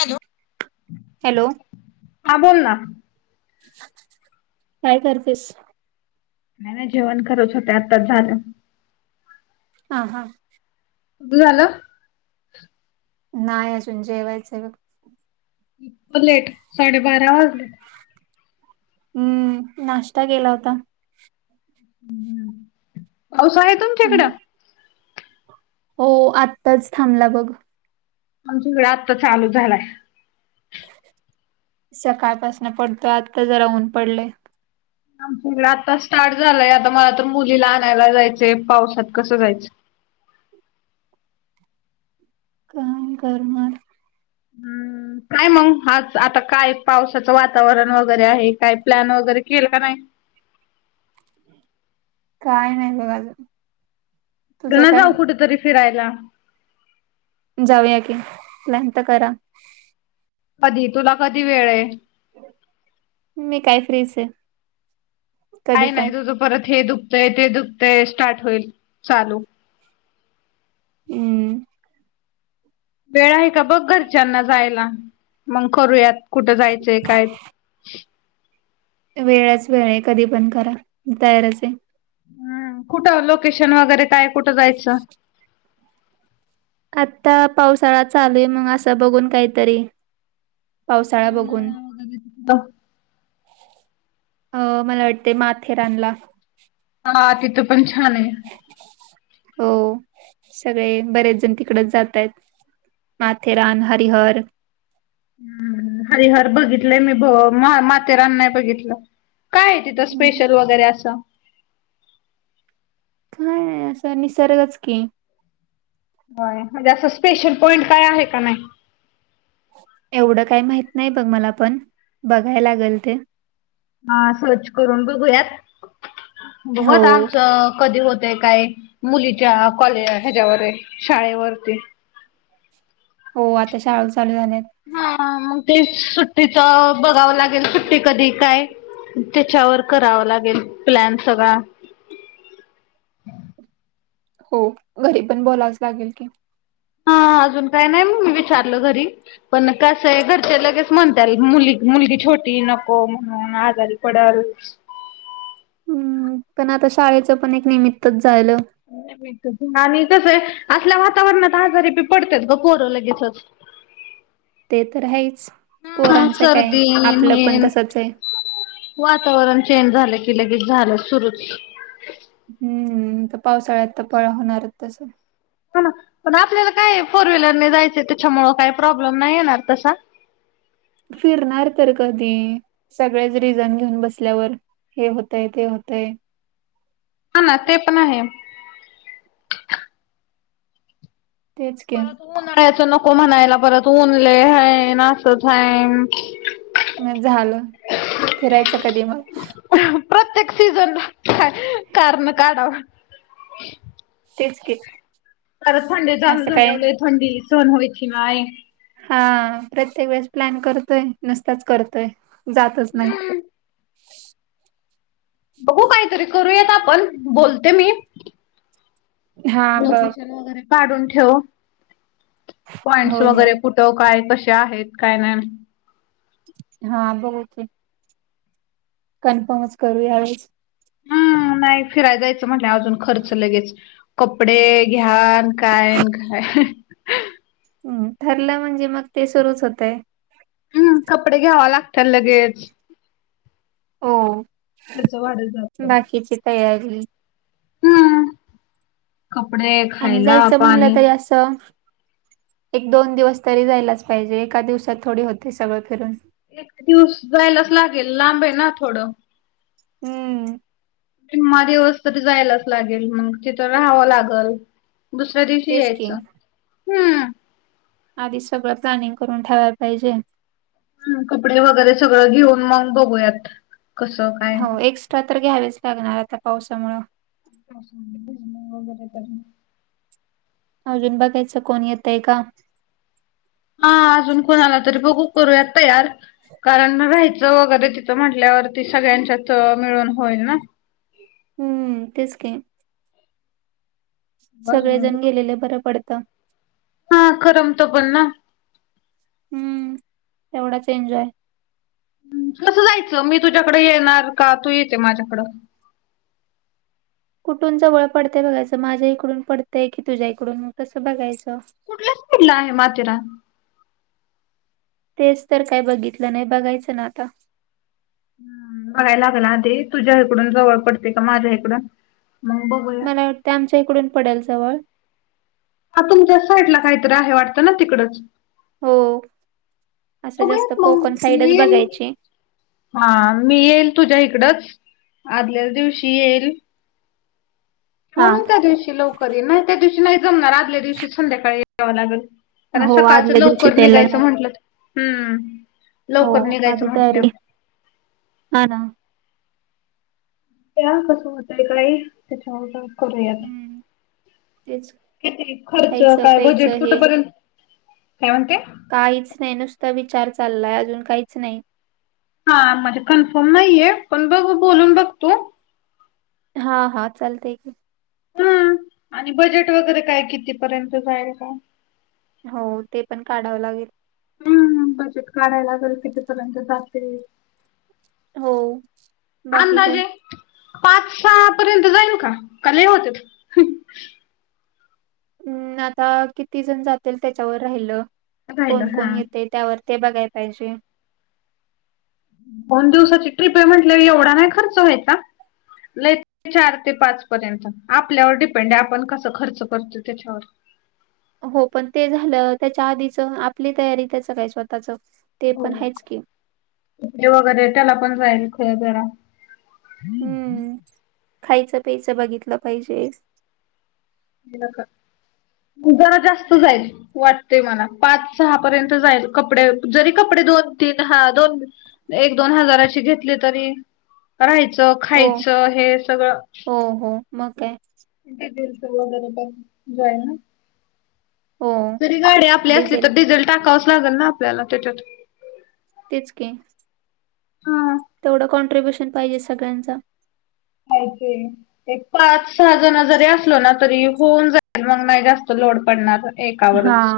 Hello. Hello. हा बोल ना. काय करतेस? नाही नाही जेवण करत होते आत्ताच झालं. हा हा. तुमचं झालं. नाही अजून जेवायचंय बघ लेट साडे बारा वाजले. हम्म नाष्टा केला होता. ह पाऊस आहे हम्म. तुमच्याइकडं? हो आत्ताच थांबला बघ. आमच्याकडे आत्ता चालू झालाय. सकाळपासन पडतोय आत्ता जरा ऊन पडलय आमच्याहिकडं आताचं स्टार्ट झालाय, आता मला तर मुलीला आणायला जायचंय, पावसात कसं जायचं? काम कर म [unintelligible] [inaudible] हम्म काय मग आज आता काय पावसाचं वातावरण वगैरे आहे, काय प्लॅन वगैरे केला का नाही? काय नाही बघ अजून. च तुझं ना काय जाऊ कुठ तरी फिरायला? जाऊया की, प्लॅन तर करा. कधी तुला कधी वेळ हाय? मी काय फ्रीच ए. काय नाही तुझं परत हे दुखतंय, ते दुखतंय स्टार्ट होईल चालू. हुं. वेळ आहे का बघ घरच्यांना जायला? मग करूयात कुठं जायचंय काय? वेळच वेळ हाये, कधी पण करा तयारच आहे. हूम कुठं लोकेशन वगैरे काय कुठं जायचं? आता पावसाळा चालू ए, मग असं बघून काहीतरी. पावसाळा बघून लोणावळा वगैरे त अ मला वाटतय माथेरानला. हा तिथं पण छान हाये. हो सगळे बरेच जण तिकडच जातायेत. माथेरान, हरिहर. हरीहर बघितलंय मी, भ माथेरान नाही बघितलं. काय हाय तिथं स्पेशल वगैरे आसं. काय नाही असं निसर्गच की. होय म्हणजे असं स्पेशल पॉईंट काय आहे का नाही? एवढं काय माहित नाही बघ मला, पण बघाय लागल ते. हा सर्च करून बघूयात, बघु हो. आता आमचं कधी होत तय काय मुलीच्या कॉलेज हेच्यावर हाय शाळेवरती. हो आता शाळा चालू झाल्यात. हा मग ते सुट्टीच बघावं लागेल, सुट्टी कधी काय? तेच्यावर करावं लागेल प्लॅन सगळा. हो घरी पण बोलावचं लागेल की. हा अजून काय नाही म मी विचारल घरी. पण कसं य घरचे लगेच म्हणत्याल, मुली मुलगी छोटी नको म्हणून आजारी पडल. हू म्म पण आता शाळेचं पण, एक निमित्तच झायलं. आणि कसं य असल्या वातावरणात, आजारी बी पडत्यात ग पोरं लगेचच. ते तर हाइच, हा पोरांचं काय सर्दी आपलं पण हे तसच हाय. वातावरण चेंज झालं की, लगेच झालं सुरूच. हम्म तर पावसाळ्यात तर पळा होणारच तसं. हा ना, पण आपल्याला काय फोर व्हीलरने जायचं त्याच्यामुळं काही प्रॉब्लेम नाही येणार तसा. फिरणार तर कधी? सगळेच रिझन घेऊन बसल्यावर. हे होतंय, ते होतंय. हा ना, ते पण आहे. तेच की परत उन्हाळ्याचं नको म्हणायला, परत ऊन लय हाय आणि असंच हाय मग झालं, फिरायच कधी मग? प्रत्येक सीझनला कारणं काढावं तेच की. परत थंडी चालू असं काय झाल्याव लय थंडी सहन व्हायची नाय. हा प्रत्येक वेळेस प्लॅन करतोय, नुसताच करतोय जातच नाही. बघू काही तरी करूयात आपण, बोलते मी - हा बघ लोकेशन वगैरे काढून ठेव, पॉइंट्स होय वगैरे होय कुठ ट काय कशे आहेत काय नाही. हा बघु की. कन्फर्मच करू यावेळेस. हम्म, नाही फिराय जायचं म्हटल्यावर अजून खर्च लगेच. कपडे घ्या अन काय अन काय. हम्म, ठरलं म्हणजे मग ते सुरूच होतंय. हम्म, कपडे घ्यावा लागत्याल लगेच. हो, खर्च वाढत जातोय. बाकीची तयारी हम्म कपडे आणि खायला जायचं म्हणलं पाणी तरी असं एक दोन दिवस तरी जायलाच पाहिजे, एका दिवसात थोडी होतंय सगळं फिरून. एक दिवस जायलाच लागेल लांब आहे ना थोडं. हम्म. निम्मा दिवस तरी जायलाच लागेल मग तिथं राहावं लागलं. दुसऱ्या दिवशी तेच की यायचं, हम्म. आधीच सगळं प्लॅनिंग करून ठेवाय पाहिजे. हम्म, कपडे वगैरे सगळं घेऊन मग बघूयात. कसं काय हो एक्स्ट्रा तर घ्यावेच लागणार आता पावसामुळं. अजून भिजलो वैगेरे तरी. अजून बघायचं कोण येतंय का. हा अजून कोणाला तरी बघू, करूयात तयार. कारण राहायचं वगैरे तिथं म्हंटल्यावरती सगळ्यांच्यात अ मिळून होईल ना. हम्म तेच की. बाजू मी सगळेजण बोलते गेलेले बरं पडतं. हा करमत पण ना. हम्म, तेवढाच एन्जॉय. कसं जायचं, मी तुझ्याकडं येणार का तू येते माझ्याकडं? कुठून जवळ पडतंय बघायचं, माझ्या इकडून पडतंय की तुझ्या इकडून? मग तसं बघायचं. कुठल्या सायडला आहे माथेरान? तेच तर काय बघितलं नाही, बघायचं ना आता. हम्म बघायला लागलं आधी तुझ्या हिकडून जवळ पडतंय का माझ्या हिकडून. मग बघु मला वाटतंय आमच्या हिकडून पडल जवळ. हा तुमच्याच साईटला काहीतरी आहे वाटतं ना तिकडच. हो, असं जास्त बघूयात मग कोकण साईडच मी येईल बघायची. हा, मी येईल तुझ्या हिकडच आदल्याच दिवशी येईल. हो हा मग त्या दिवशी लवकर येईन, नाही त्या दिवशी नाही जमणार आदल्या दिवशीच संध्याकाळी यावं लागल. कारण हो सकाळचं आदल्या लवकर दिवशीच यायला निघायचं लागणार म्हंटलं हम्म हो लवकर निघायचं आधी म्हंटल्याव. तयारी हा ना. प्लॅन कसं होतंय ताई त्याच्या आगोदर करूयात हम्म तेच किती खर्च खायचं काय प्यायचं बजेट हे कुठपर्यंत? काय म्हणते? काहीच नाही नुसता विचार चाललाय अजून काहीच नाही. हा म्हणजे कन्फर्म नाहीये पण बघू बोलून बघतो हा हा चालतय की हा आणि बजेट वगैरे काय कितीपर्यंत जाईल काय? हो ते पण काढावं लागेल. हम् बजेट काढाय लागल किती पर्यंत जातय हो बाकी काय? अंदाजे पाच सहा पर्यंत जाईल का? काय लय होतेत? हम् आता किती जण जातील त्याच्यावर राहिलं राहिलं कोण हा कोण येतय? त्यावर ते बघाय पाहिजे. दोन दिवसाची ट्रीप हाय म्हटल्यावर एवढा नाही खर्च व्हायचा लय नाही चार ते पाच पर्यंत आपल्यावर डिपेंड आहे आपण कस खर्च करतो त्याच्यावर हो पण ते झालं त्याच्या आधीच आपली तयारी त्याचं काय स्वतःच ते पण होना आहेच की ते वगैरे त्याला पण जाईल खर जरा हम्म खायचं प्यायचं बघितलं पाहिजे दिलका जरा जास्त जाईल वाटते मला पाच सहा पर्यंत जाईल कपडे जरी कपडे दोन तीन हा दोन एक दोन हजाराची घेतली तरी राहायचं हो खायचं हे सगळं हो हो मग काय किती दूरचं एवढं न पण जाईल ना हो जरी गाडी आपली असली तर डिझेल टाकावंच लागेल ना आपल्याला त्याच्यात तेच की हा तेवढं कॉन्ट्र्रीब्युशन पाहिजे सगळ्यांचं हाय ते एक पाच सहा जण जरी असलो ना तरी होऊन जाईल मग नाही जास्त लोड पडणार हा एकावरच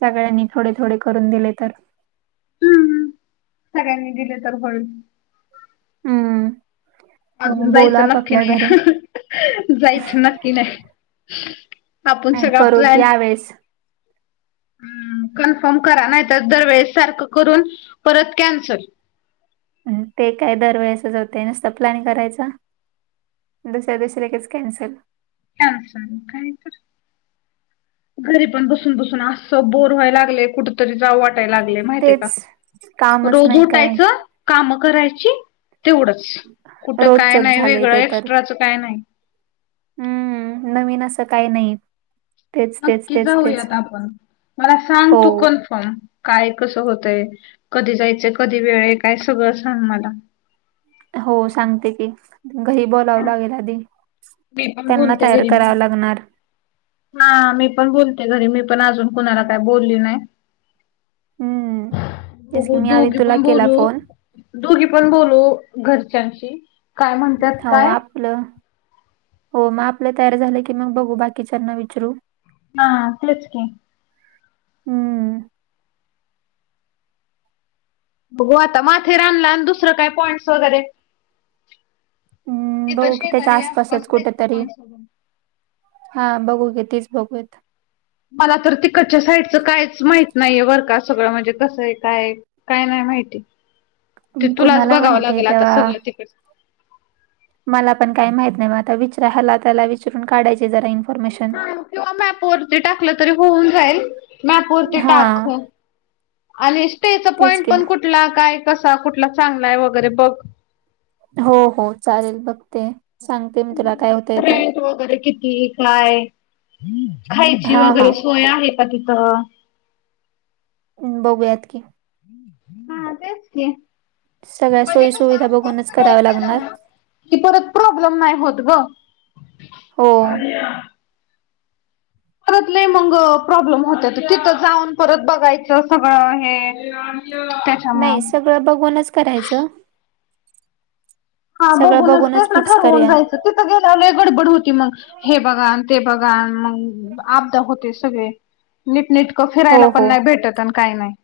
सगळ्यांनी थोडे थोडे करून दिले तर हम्म सगळ्यांनी दिले तर होईल हम्म बघू अजून बोलू जायचं नक्की आपापल्या नाही घरी [unintelligible] जायचं नक्की नाही आपण आणि सगळा करू की प्लॅन यावेेळेस ह् कन्फर्म करा नाही तर दरवेेळेस सारखं करून परत कॅन्सल ते काय दरवेेळेस होतय नुसतं प्लॅन करायचं दुसऱ्या दिवशी लगेच कॅन्सल कॅन्सल काही तर घरी पण बसून बसून असं बोर व्हाय लागलय कुठेतरी जाऊ वाट टाय लागलय माहिते का तेच कामच रोज नाही काय उटायचं काम करायची तेवढच कुठं काय रोजचच नाही झाले वेगळं ते तर एक्स्ट्राचं काय नाही हम्म नवीन असं काही नाही तेच तेच नक्की तेच तेच जाऊयात आपण मला सांग हो तू कन्फर्म काय, कसं होतंय, कधी जायचं, कधी वेळ, काय सगळं सांग मला? हो सांगते की घरी बोलावं लागेल आधी मी पण त्यांना बोलते तयार घरी कराव लागणार. हा मी पण बोलते घरी मी पण अजून कुणाला काय बोलली नाही. हम्म तेच की बघू मी आधी दोघी तुला पण केला बोलू. फोन दोघी पण बोलू घरच्यांशी काय म्हणतात हो काय. आपलं हो मग आपलं तयार झालं की मग बघू बाकीच्यांना विचरू. हा, तेच की. हम्म बघू आता माथेरानला आणि दुसरं काय पॉईंट्स वगैरे. हम्म, तिथं बघू की त्याच्या शेजारी आसपास आसपासच आहेत का कुठेतरी पाॅईंट्स सोडून. हा बघू की तेच बघूयात. मला तर तिकटच्या साईडचं कायच माहित नाहीये बर का सगळं म्हणजे कसं आहे काय. काय नाही माहिती ते तुलाच कुणाला बघावं माहित आहे लागेल आता तेव्हा सगळं तिकडंच. मला पण काय माहित नाही बघ आता विचरा ह्याला त्याला विचरून काढायची जरा इन ''--'' हा किंवा मॅप वरती टाकलं तरी होऊन जाईल मॅप वरती हा टाक ह. आणि स्टेचा तेच पॉइंट की पण कुठला काय कसा कुठला चांगलाय वगैरे बघ. हो हो, चालेल बघते. सांगते मी तुला काय होतंय ते रेंट वगैरे किती काय. खायची हा हा वगैरे सोय आहे का तिथं. बघूयात की. हा, तेच की. सगळ्या म्हणजे सोयी सुुविधा बघूनच कराव्या लागणार. कि परत प्रॉब्लेम नाही होत गं. हो परत लई मंग प्रॉब्लेम होतेतं तिथं जाऊन परत बघायचं सगळं हे. त्याच्या. नाही सगळं बघूनच करायचं. हा सगळं बघूनच तेच ना फिक्स ठरवून करूया जायचं. तिथं गेल्यावर लई गडबड होती मग हे बघा अन ते बघान मग. आपदा होते सगळ नीटनेटकं फिरायला हो पण हो नाही भेटत आणि काही नाही.